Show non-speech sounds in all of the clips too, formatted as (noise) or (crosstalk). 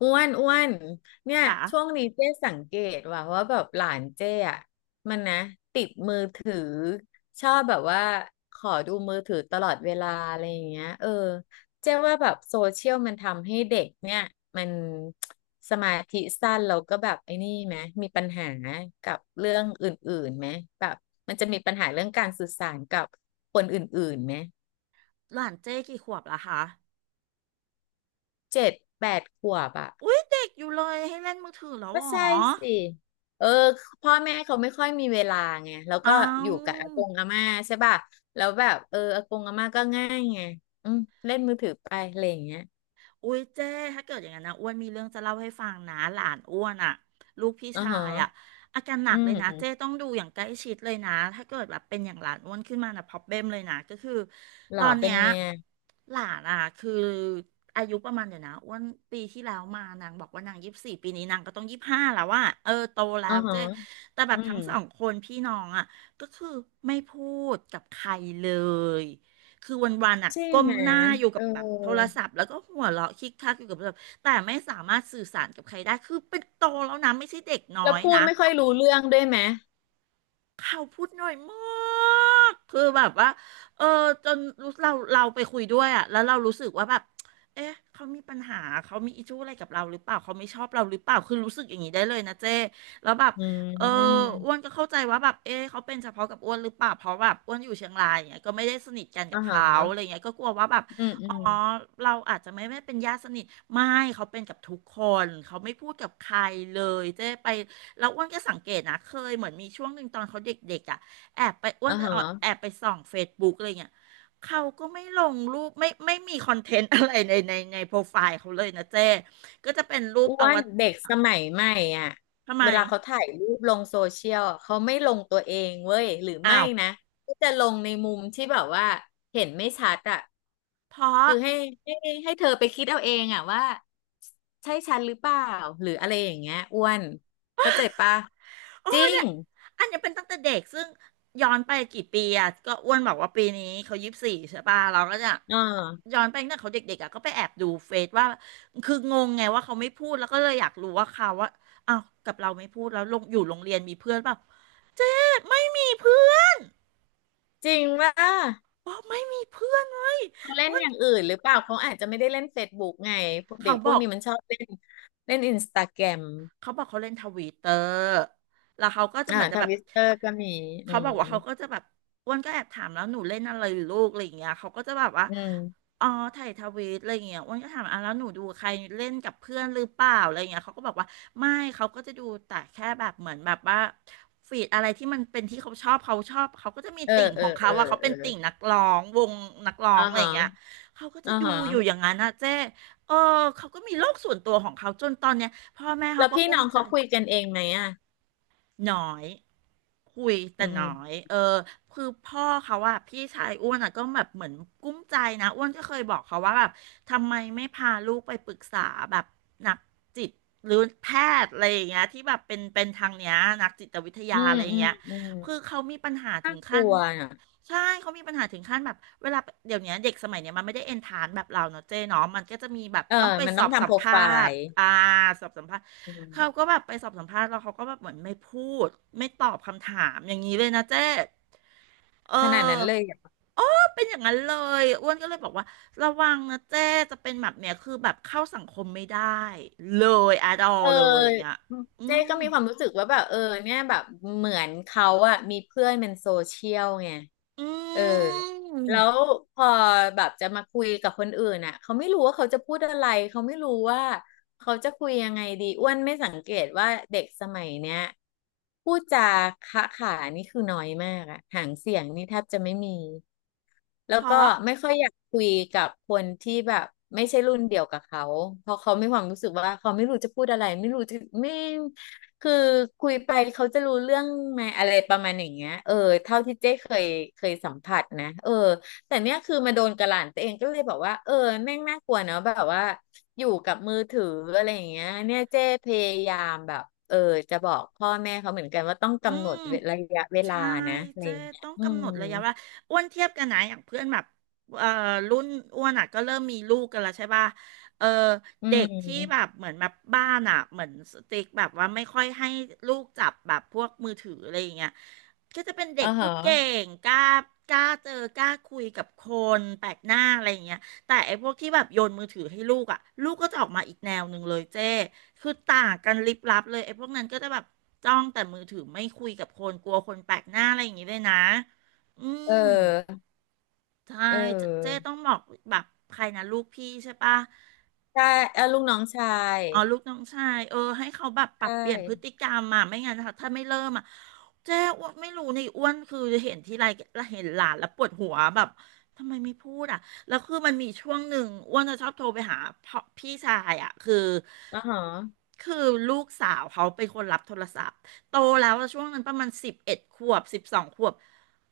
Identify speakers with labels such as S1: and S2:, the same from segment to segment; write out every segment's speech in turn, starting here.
S1: อ้วนอ้วนเนี่ยช่ว
S2: ค่ะ
S1: งนี้เจ๊สังเกตว่าแบบหลานเจ๊อ่ะมันนะติดมือถือชอบแบบว่าขอดูมือถือตลอดเวลาอะไรอย่างเงี้ยเจ๊ว่าแบบโซเชียลมันทำให้เด็กเนี่ยมันสมาธิสั้นแล้วก็แบบไอ้นี่ไหมมีปัญหากับเรื่องอื่นๆไหมแบบมันจะมีปัญหาเรื่องการสื่อสารกับคนอื่นๆไหม
S2: หลานเจ้กี่ขวบละคะ
S1: 7-8 ขวบอ่ะ
S2: อุ๊ยเด็กอยู่เลยให้เล่นมือถือแล้ว
S1: ก็
S2: เหรอ
S1: ใช่สิเออพ่อแม่เขาไม่ค่อยมีเวลาไงแล้ว
S2: เอ
S1: ก็อยู่กับ
S2: า
S1: อากงอาม่าใช่ป่ะแล้วแบบอากงอาม่าก็ง่ายไงอืมเล่นมือถือไปอะไรอย่างเงี้ย
S2: อุ๊ยเจ้ถ้าเกิดอย่างนั้นนะอ้วนมีเรื่องจะเล่าให้ฟังนะหลานอ้วนอ่ะลูกพี่
S1: อ๋อ
S2: ชา
S1: ฮะ
S2: ยอ่ะอาการหนั
S1: อื
S2: กเลยนะเจ้
S1: ม
S2: ต้องดูอย่างใกล้ชิดเลยนะถ้าเกิดแบบเป็นอย่างหลานอ้วนขึ้นมานะพอบเบ e มเลยนะก็คือ
S1: ห
S2: ต
S1: ล่
S2: อ
S1: อ
S2: น
S1: เป็
S2: เนี้
S1: น
S2: ย
S1: ไงอะ
S2: หลานอ่ะคืออายุประมาณเดี๋ยวนะอ้วนปีที่แล้วมานางบอกว่านางยี่สิบสี่ปีนี้นางก็ต้องยี่สิบห้าแล้วว่าเออโตแล้
S1: อ๋อ
S2: ว
S1: ฮะ
S2: เจ้แต่แบ
S1: อื
S2: บทั้
S1: ม
S2: งสองคนพี่น้องอ่ะก็คือไม่พูดกับใครเลย คือวันๆอ่ะ
S1: ใช่
S2: ก้ม
S1: ไหม
S2: หน้าอยู่
S1: เอ
S2: กั
S1: อ
S2: บแบบโทรศัพท์แล้วก็หัวเราะคิกคักอยู่กับโทรศัพท์แต่ไม่สามารถสื่อสารกับใครได้คือเป็นโตแล้วนะไม่ใช่เด็กน้อ
S1: แล้ว
S2: ย
S1: พูด
S2: นะ
S1: ไม่ค่อยรู้เรื่องด้วยไหม
S2: เขาพูดหน่อยมากคือแบบว่าเออจนรู้เราไปคุยด้วยอ่ะแล้วเรารู้สึกว่าแบบเอ๊ะเขามีปัญหาเขามีอิชชูอะไรกับเราหรือเปล่าเขาไม่ชอบเราหรือเปล่าคือรู้สึกอย่างนี้ได้เลยนะเจ้แล้วแบบ
S1: อื
S2: เออ
S1: ม
S2: อ้วนก็เข้าใจว่าแบบเอ๊ะเขาเป็นเฉพาะกับอ้วนหรือเปล่าเพราะแบบอ้วนอยู่เชียงรายอย่างเงี้ยก็ไม่ได้สนิทกันกั
S1: อ๋อ
S2: บ
S1: ฮ
S2: เขาอะไร
S1: ะ
S2: เงี้ยก็กลัวว่าแบบ
S1: อืมอื
S2: อ๋อ
S1: ม
S2: เราอาจจะไม่เป็นญาติสนิทไม่เขาเป็นกับทุกคนเขาไม่พูดกับใครเลยเจ๊ไป แล้วอ้วนก็สังเกตนะเคยเหมือนมีช่วงหนึ่งตอนเขาเด็กๆอ่ะแอบไปอ้ว
S1: อ๋อ
S2: นจะ
S1: ฮะ
S2: แอบไปส่องเฟซบุ๊กอะไรเงี้ยเขาก็ไม่ลงรูปไม่มีคอนเทนต์ (laughs) อะไรในโปรไฟล์เขาเลยนะเจ้ก็จะเป็นรูป
S1: อ้
S2: อ
S1: ว
S2: ว
S1: น
S2: ตาร
S1: เด็กสมัยใหม่อ่ะ
S2: ทำไม
S1: เวลาเขาถ่ายรูปลงโซเชียลอะเขาไม่ลงตัวเองเว้ยหรือ
S2: อ้า
S1: ไม่
S2: ว
S1: นะก็จะลงในมุมที่แบบว่าเห็นไม่ชัดอ่ะ
S2: เพราะ
S1: คือให้ให้เธอไปคิดเอาเองอ่ะว่าใช่ฉันหรือเปล่าหรืออะไรอย่างเงี้ยอ้วนเข้าใจปะ
S2: โอ้
S1: จริ
S2: เนี่
S1: ง
S2: ยอันเนี้ยเป็นตั้งแต่เด็กซึ่งย้อนไปกี่ปีอ่ะก็อ้วนบอกว่าปีนี้เขายี่สิบสี่ใช่ป่ะเราก็จะ
S1: เออ
S2: ย้อนไปตั้งแต่เขาเด็กๆอ่ะก็ไปแอบดูเฟซว่าคืองงไงว่าเขาไม่พูดแล้วก็เลยอยากรู้ว่าเขาว่าอ้าวกับเราไม่พูดแล้วลงอยู่โรงเรียนมีเพื่อนเปล่าไม่มีเพื่อน
S1: จริงว่า
S2: บอกไม่มีเพื่อนเลย
S1: เขาเล่น
S2: อ้ว
S1: อ
S2: น
S1: ย่างอื่นหรือเปล่าเขาอาจจะไม่ได้เล่นเฟซบุ๊กไงพวกเด็
S2: เขา
S1: กพ
S2: บ
S1: วก
S2: อก
S1: นี้มันชอบเล่นเล่นอินสตาแกรม
S2: เขาบอกเขาเล่นทวิตเตอร์แล้วเขาก็จะ
S1: อ่า
S2: เหมือนจะ
S1: ท
S2: แบบ
S1: วิสเตอร์ก็มีอื
S2: เขาบอ
S1: ม
S2: กว่าเขาก็จะแบบอ้วนก็แอบถามแล้วหนูเล่นอะไรหรือลูกอะไรอย่างเงี้ยเขาก็จะแบบว่า
S1: อืม
S2: อ๋อถ่ายทวีตอะไรอย่างเงี้ยอ้วนก็ถามอ่ะแล้วหนูดูใครเล่นกับเพื่อนหรือเปล่าอะไรอย่างเงี้ยเขาก็บอกว่าไม่เขาก็จะดูแต่แค่แบบเหมือนแบบว่าฟีดอะไรที่มันเป็นที่เขาชอบเขาชอบเขาก็จะมี
S1: เออ
S2: ติ่ง
S1: เอ
S2: ข
S1: อ
S2: องเขา
S1: เออ
S2: ว่าเขา
S1: เอ
S2: เป็
S1: อ
S2: นติ่งนักร้องวงนักร้อง
S1: อ่า
S2: อะไรอ
S1: ฮะ
S2: ย่างเงี้ยเขาก็จะ
S1: อ่า
S2: ดู
S1: ฮะ
S2: อยู่อย่างนั้นนะเจ้เออเขาก็มีโลกส่วนตัวของเขาจนตอนเนี้ย พ่อแม่เขา
S1: แล้ว
S2: ก็
S1: พี่
S2: กุ้
S1: น้
S2: ม
S1: อง
S2: ใจ
S1: เขาคุยกันเองไหมอ่ะ
S2: หน้อยคุย
S1: อื
S2: แต่น้อ
S1: ม
S2: ยเออคือพ่อเขาอะพี่ชายอ้วนอะก็แบบเหมือนกุ้มใจนะอ้วนก็เคยบอกเขาว่าแบบทำไมไม่พาลูกไปปรึกษาแบบนักจิตหรือแพทย์อะไรอย่างเงี้ยที่แบบเป็นทางเนี้ยนักจิตวิทยา
S1: อืม
S2: อะไรอย่า
S1: อื
S2: ง
S1: ม
S2: เงี้ย
S1: อืม
S2: คือเขามีปัญหาถึ
S1: น่า
S2: ง
S1: ก
S2: ขั้
S1: ลั
S2: น
S1: วน่ะ
S2: ใช่เขามีปัญหาถึงขั้นแบบเวลาเดี๋ยวเนี้ยเด็กสมัยเนี้ยมันไม่ได้เอนทานแบบเราเนาะเจ๊เนาะมันก็จะมีแบบ
S1: เออ
S2: ต้องไป
S1: มัน
S2: ส
S1: ต้อ
S2: อ
S1: ง
S2: บสั
S1: ทำโป
S2: ม
S1: ร
S2: ภา
S1: ไฟ
S2: ษณ์
S1: ล์
S2: อ่าสอบสัมภาษณ์
S1: อืม
S2: เขาก็แบบไปสอบสัมภาษณ์แล้วเขาก็แบบเหมือนไม่พูดไม่ตอบคำถามอย่างนี้เลยนะเจ๊เอ
S1: ขนาดนั้
S2: อ
S1: นเลย
S2: ก็เป็นอย่างนั้นเลยอ้วนก็เลยบอกว่าระวังนะเจ๊จะเป็นแบบเนี้ยคือแบบเข้าสังคมไม่ได้เลยอะดอ
S1: เ
S2: เลยอย่าง
S1: อ
S2: เงี้ย
S1: อ
S2: อื
S1: เจ๊
S2: ม
S1: ก็มีความรู้สึกว่าแบบเนี่ยแบบเหมือนเขาอะมีเพื่อนเป็นโซเชียลไง
S2: อื
S1: เออแล้ว
S2: ม
S1: พอแบบจะมาคุยกับคนอื่นอะเขาไม่รู้ว่าเขาจะพูดอะไรเขาไม่รู้ว่าเขาจะคุยยังไงดีอ้วนไม่สังเกตว่าเด็กสมัยเนี้ยพูดจาขะขานี่คือน้อยมากอะหางเสียงนี่แทบจะไม่มี แล้
S2: เพ
S1: วก็
S2: ราะ
S1: ไม่ค่อยอยากคุยกับคนที่แบบไม่ใช่รุ่นเดียวกับเขาเพราะเขามีความรู้สึกว่าเขาไม่รู้จะพูดอะไรไม่รู้จะไม่คือคุยไปเขาจะรู้เรื่องไหมอะไรประมาณอย่างเงี้ยเท่าที่เจ๊เคยสัมผัสนะแต่เนี้ยคือมาโดนกระหล่ำตัวเองก็เลยบอกว่าแม่งน่ากลัวเนอะแบบว่าอยู่กับมือถืออะไรอย่างเงี้ยเนี่ยเจ๊พยายามแบบจะบอกพ่อแม่เขาเหมือนกันว่าต้อง
S2: อื
S1: กำหนด
S2: ม
S1: ระยะเวลา
S2: ใช่
S1: นะอะไร
S2: เจ๊
S1: อย่างเงี้ย
S2: ต้อง
S1: อื
S2: กำหน
S1: ม
S2: ดระยะเวลาอ้วนเทียบกันนะอย่างเพื่อนแบบเอ่อรุ่นอ้วนอ่ะก็เริ่มมีลูกกันแล้วใช่ป่ะเออ
S1: อื
S2: เด็กที่แบ
S1: ม
S2: บเหมือนแบบบ้านอ่ะเหมือนสติ๊กแบบว่าไม่ค่อยให้ลูกจับแบบพวกมือถืออะไรอย่างเงี้ยก็จะเป็นเด็ก
S1: อ่า
S2: พู
S1: ฮะ
S2: ดเก่งกล้ากล้าเจอกล้าคุยกับคนแปลกหน้าอะไรอย่างเงี้ยแต่ไอ้พวกที่แบบโยนมือถือให้ลูกอ่ะลูกก็จะออกมาอีกแนวหนึ่งเลยเจ๊ คือต่างกันลิบลับเลยไอ้พวกนั้นก็จะแบบจ้องแต่มือถือไม่คุยกับคนกลัวคนแปลกหน้าอะไรอย่างงี้เลยนะ อื
S1: เ
S2: ม
S1: ออ
S2: ใช่
S1: เอ
S2: เจ๊
S1: อ
S2: ต้องบอกแบบใครนะลูกพี่ใช่ปะ
S1: ใช่เออลูกน้องชาย
S2: อ๋อลูกน้องชายเออให้เขาแบบปรับ
S1: ใช่
S2: เปลี่ยนพฤติกรรมอ่ะไม่งั้นถ้าไม่เริ่มอ่ะเจ๊อ้วนไม่รู้ในอ้วนคือเห็นทีไรแล้วเห็นหลานแล้วปวดหัวแบบทำไมไม่พูดอ่ะแล้วคือมันมีช่วงหนึ่งอ้วนจะชอบโทรไปหาพ่อพี่ชายอ่ะคือ
S1: อ๋อฮะ
S2: คือลูกสาวเขาเป็นคนรับโทรศัพท์โตแล้วอะช่วงนั้นประมาณ11ขวบ12ขวบ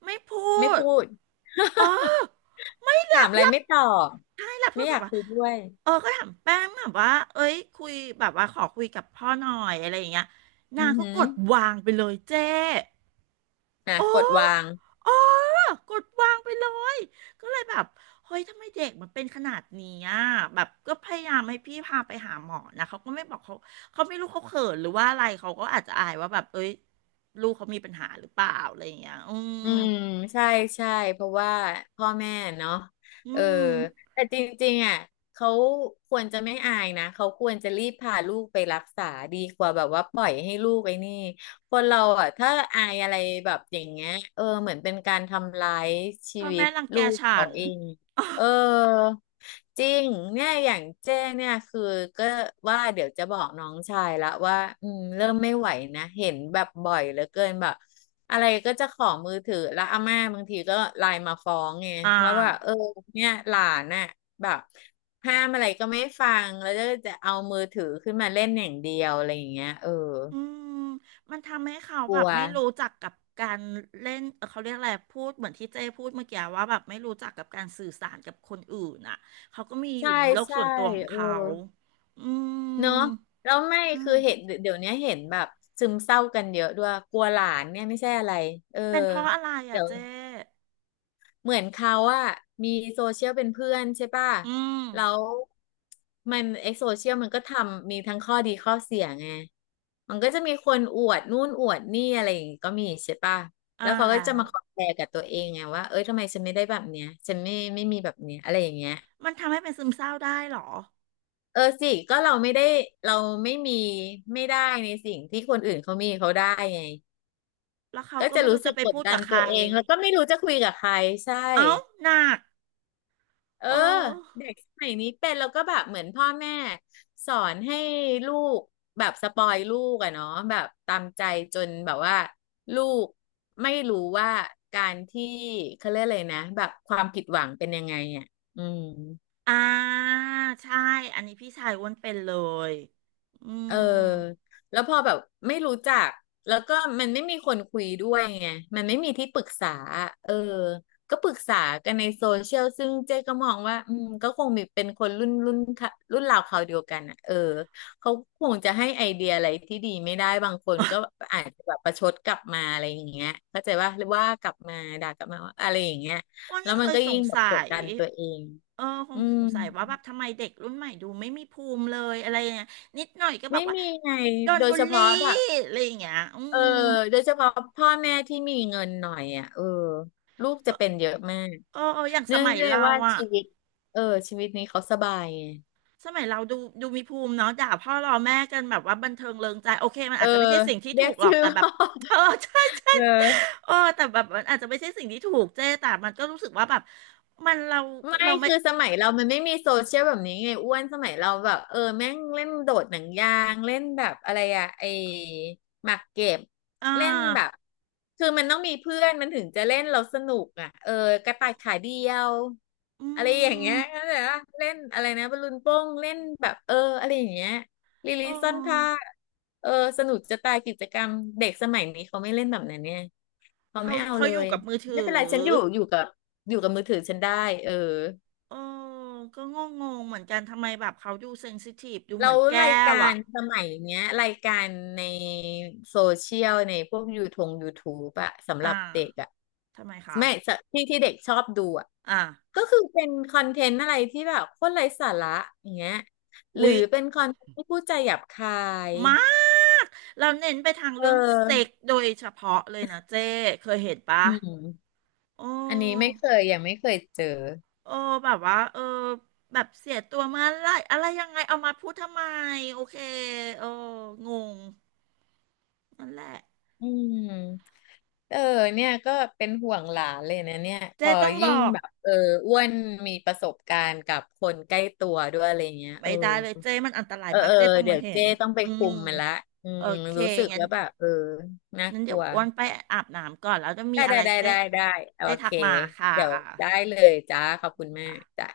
S2: ไม่พู
S1: ไม่
S2: ด
S1: พูด
S2: เออไม่
S1: ถา
S2: รั
S1: ม
S2: บ
S1: อะไร
S2: รับ
S1: ไม่ตอบ
S2: ใช่รับโท
S1: ไม่
S2: ร
S1: อ
S2: ศัพ
S1: ยาก
S2: ท์อ่ะ
S1: คุยด้วย
S2: เออก็ถามแป้งแบบว่าเอ้ยคุยแบบว่าขอคุยกับพ่อหน่อยอะไรอย่างเงี้ย
S1: อื
S2: นา
S1: อ
S2: งก็
S1: หื
S2: ก
S1: อ
S2: ดวางไปเลยเจ้
S1: อ่ะ
S2: โอ้
S1: กดวาง
S2: โอ้กดวางไปเลยก็เลยแบบเฮ้ยทำไมเด็กมันเป็นขนาดนี้อ่ะแบบก็พยายามให้พี่พาไปหาหมอนะเขาก็ไม่บอกเขาเขาไม่รู้เขาเขินหรือว่าอะไรเขาก็อาจจะอายว่าแบบเอ้ยลูกเขามีปัญหาหรือเปล่าอะไรอย่างเงี้ยอืม
S1: อืมใช่ใช่เพราะว่าพ่อแม่เนาะ
S2: อื
S1: เออ
S2: ม
S1: แต่จริงๆอ่ะเขาควรจะไม่อายนะเขาควรจะรีบพาลูกไปรักษาดีกว่าแบบว่าปล่อยให้ลูกไอ้นี่คนเราอ่ะถ้าอายอะไรแบบอย่างเงี้ยเหมือนเป็นการทำร้ายชี
S2: พ่อ
S1: วิ
S2: แม่
S1: ต
S2: รังแก
S1: ลูก
S2: ฉั
S1: เขา
S2: น (laughs)
S1: เอง เออจริงเนี่ยอย่างเจ้งเนี่ยคือก็ว่าเดี๋ยวจะบอกน้องชายละว่าอืมเริ่มไม่ไหวนะเห็นแบบบ่อยเหลือเกินแบบอะไรก็จะขอมือถือแล้วอาม่าบางทีก็ไลน์มาฟ้องไง
S2: อ่า
S1: ว่าแบบเนี่ยหลานน่ะแบบห้ามอะไรก็ไม่ฟังแล้วก็จะเอามือถือขึ้นมาเล่นอย่างเดียวอะไรอย่างเงี้ย
S2: อืมมันทำให้เขา
S1: ก
S2: แบ
S1: ลั
S2: บ
S1: ว
S2: ไม่รู้จักกับการเล่นเขาเรียกอะไรพูดเหมือนที่เจ้พูดเมื่อกี้ว่าแบบไม่รู้จักกับการสื่อสารกับคนอื่นอ่ะเขาก็มีอ
S1: ใช่
S2: ยู่ในโลก
S1: ใช่
S2: ส่วนตัวของ
S1: เออ
S2: เขาอื
S1: เนาะ
S2: ม
S1: แล้วไม่
S2: ใช่
S1: คือเห็นเดี๋ยวเนี้ยเห็นแบบซึมเศร้ากันเยอะด้วยกลัวหลานเนี่ยไม่ใช่อะไรเออ
S2: เป็นเพราะอะไรอ่ะ
S1: เดี๋ยว
S2: เจ้
S1: เหมือนเขาอะมีโซเชียลเป็นเพื่อนใช่ป่ะ
S2: อืม
S1: แล้วมันไอโซเชียลมันก็ทำมีทั้งข้อดีข้อเสียไงมันก็จะมีคนอวดนู่นอวดนี่อะไรอย่างงี้ก็มีใช่ป่ะ
S2: อ่า
S1: แล้วเขาก็
S2: แล้
S1: จะ
S2: ว
S1: มาคอมแพร์กับตัวเองไงว่าเอ้ยทำไมฉันไม่ได้แบบเนี้ยฉันไม่มีแบบเนี้ยอะไรอย่างเงี้ย
S2: มันทำให้เป็นซึมเศร้าได้เหรอ
S1: เออสิก็เราไม่ได้เราไม่มีไม่ได้ในสิ่งที่คนอื่นเขามีเขาได้ไง
S2: แล้วเขา
S1: ก็
S2: ก็
S1: จะ
S2: ไม่
S1: รู้
S2: รู้
S1: สึ
S2: จะ
S1: ก
S2: ไป
S1: กด
S2: พูด
S1: ดั
S2: กั
S1: น
S2: บใค
S1: ตั
S2: ร
S1: วเองแล้วก็ไม่รู้จะคุยกับใครใช่
S2: เอ้าหนัก
S1: เออ
S2: เออ
S1: เด็กสมัยนี้เป็นแล้วก็แบบเหมือนพ่อแม่สอนให้ลูกแบบสปอยลูกอะเนาะแบบตามใจจนแบบว่าลูกไม่รู้ว่าการที่เขาเรียกอะไรนะแบบความผิดหวังเป็นยังไงอะอืม
S2: อ่าใช่อันนี้พี่ชายอ้วนเป็นเลยอื
S1: เออ
S2: ม
S1: แล้วพอแบบไม่รู้จักแล้วก็มันไม่มีคนคุยด้วยไงมันไม่มีที่ปรึกษาเออก็ปรึกษากันในโซเชียลซึ่งเจ๊ก็มองว่าอืมก็คงมีเป็นคนรุ่นค่ะรุ่นราวคราวเดียวกันอ่ะเออเขาคงจะให้ไอเดียอะไรที่ดีไม่ได้บางคนก็อาจจะแบบประชดกลับมาอะไรอย่างเงี้ยเข้าใจว่าหรือว่ากลับมาด่ากลับมาว่าอะไรอย่างเงี้ย
S2: อ้วน
S1: แล้
S2: ก็
S1: ว
S2: เค
S1: มัน
S2: ย
S1: ก็
S2: ส
S1: ยิ่
S2: ง
S1: งแบบ
S2: สั
S1: กด
S2: ย
S1: ดันตัวเอง
S2: เออ ค
S1: อื
S2: งส
S1: ม
S2: งสัยว่าแบบทำไมเด็กรุ่นใหม่ดูไม่มีภูมิเลยอะไรอย่างเงี้ยนิดหน่อยก็แบ
S1: ไม่
S2: บว่า
S1: มีไง
S2: โดน
S1: โดย
S2: บูล
S1: เฉ
S2: ลี่
S1: พาะแบบ
S2: อะไรอย่างเงี้ยอื
S1: เออ
S2: ม
S1: โดยเฉพาะพ่อแม่ที่มีเงินหน่อยอ่ะเออลูกจะเป็นเยอะมาก
S2: เออเอออย่างส
S1: เนื่อง
S2: มัย
S1: ด้วย
S2: เรา
S1: ว่า
S2: อะ
S1: ชีวิตเออชีวิตนี้เขาสบายไง
S2: สมัยเราดูดูมีภูมิเนาะด่าพ่อรอแม่กันแบบว่าบันเทิงเริงใจโอเคมัน
S1: เออ
S2: อาจจะไม่ใช่สิ่งที่
S1: เรีย
S2: ถู
S1: ก
S2: กหร
S1: ชื่
S2: อก
S1: อ
S2: แต่แบบ
S1: พ่อ
S2: เออ (laughs) ใช่
S1: (laughs)
S2: ใช่
S1: เออ
S2: เออแต่แบบมันอาจจะไม่ใช่สิ่งที่ถูกเจ๊แต่มันก็รู้สึกว่าแบบมันเรา
S1: ไม่
S2: เราไม่
S1: คือสมัยเรามันไม่มีโซเชียลแบบนี้ไงอ้วนสมัยเราแบบเออแม่งเล่นโดดหนังยางเล่นแบบอะไรอะไอหมากเก็บ
S2: อ่
S1: เล่นแบบ
S2: า
S1: คือมันต้องมีเพื่อนมันถึงจะเล่นเราสนุกอ่ะเออกระต่ายขาเดียว
S2: อื
S1: อะไรอย่างเงี้
S2: ม
S1: ยเข้าใจปะเล่นอะไรนะบอลลูนโป้งเล่นแบบเอออะไรอย่างเงี้ยลิลิ
S2: เออ
S1: ซ่อนผ้าเออสนุกจะตายกิจกรรมเด็กสมัยนี้เขาไม่เล่นแบบนั้นเนี่ยเขา
S2: เขา
S1: ไม่เอา
S2: เขา
S1: เล
S2: อยู่
S1: ย
S2: กับมือ
S1: ไม่
S2: ถื
S1: เป็น
S2: อ
S1: ไรฉันอยู่กับมือถือฉันได้เออ
S2: เออก็งงงเหมือนกันทำไมแบบเขาดูเซนซิทีฟดู
S1: แล้
S2: เหมือ
S1: ว
S2: นแก้
S1: ราย
S2: ว
S1: การ
S2: อ่ะ
S1: สมัยเนี้ยรายการในโซเชียลในพวกยูทงยูทู e อะสำหรั
S2: อ่า
S1: บเด็กอะ
S2: ทำไมคะ
S1: แม่สะที่เด็กชอบดูอะ
S2: อ่า
S1: ก็คือเป็นคอนเทนต์อะไรที่แบบโคตรไร้สาระอย่างเงี้ยหรือ
S2: อุ๊ย
S1: เป็นคอนเทนต์ที่พูดจาหยาบคาย
S2: มาก เราเน้นไปทาง
S1: เ
S2: เรื่องเซ็
S1: ออ
S2: กโดยเฉพาะเลยนะเจ้เคยเห็นปะ
S1: อืม
S2: โอ้
S1: อันนี้ไม่เคยยังไม่เคยเจอ
S2: โอ้แบบว่า เออ แบบเสียตัวเมื่อไหรอะไรยังไงเอามาพูดทำไม โอเคโอ้งงนั่นแหละ
S1: อืมเออเนี่ยก็เป็นห่วงหลานเลยนะเนี่ยพ
S2: เจ้
S1: อ
S2: ต้องบ
S1: ยิ่ง
S2: อก
S1: แบบเอออ้วนมีประสบการณ์กับคนใกล้ตัวด้วยอะไรเงี้ยเอ
S2: ไม่
S1: อ
S2: ได้เลยเจ้มันอันตราย
S1: เออ
S2: มาก
S1: เออ
S2: เจ้ต้อง
S1: เดี๋
S2: มา
S1: ยว
S2: เห็
S1: เจ้
S2: น
S1: ต้องไป
S2: อื
S1: คุ
S2: ม
S1: มมันละอื
S2: โอ
S1: ม
S2: เค
S1: รู้สึก
S2: งั้น
S1: ว่าแบบเออน่า
S2: งั้น
S1: ก
S2: เดี๋ย
S1: ลั
S2: ว
S1: ว
S2: อ้วนไปอาบน้ำก่อนแล้วจะมี
S1: ได้
S2: อะ
S1: ได้
S2: ไร
S1: ได้
S2: เจ๊
S1: ได้ได้โอ
S2: เจ๊ทั
S1: เค
S2: กมาค่ะ
S1: เดี๋ยวได้เลยจ้าขอบคุณมา
S2: ค่ะ
S1: กจ้ะ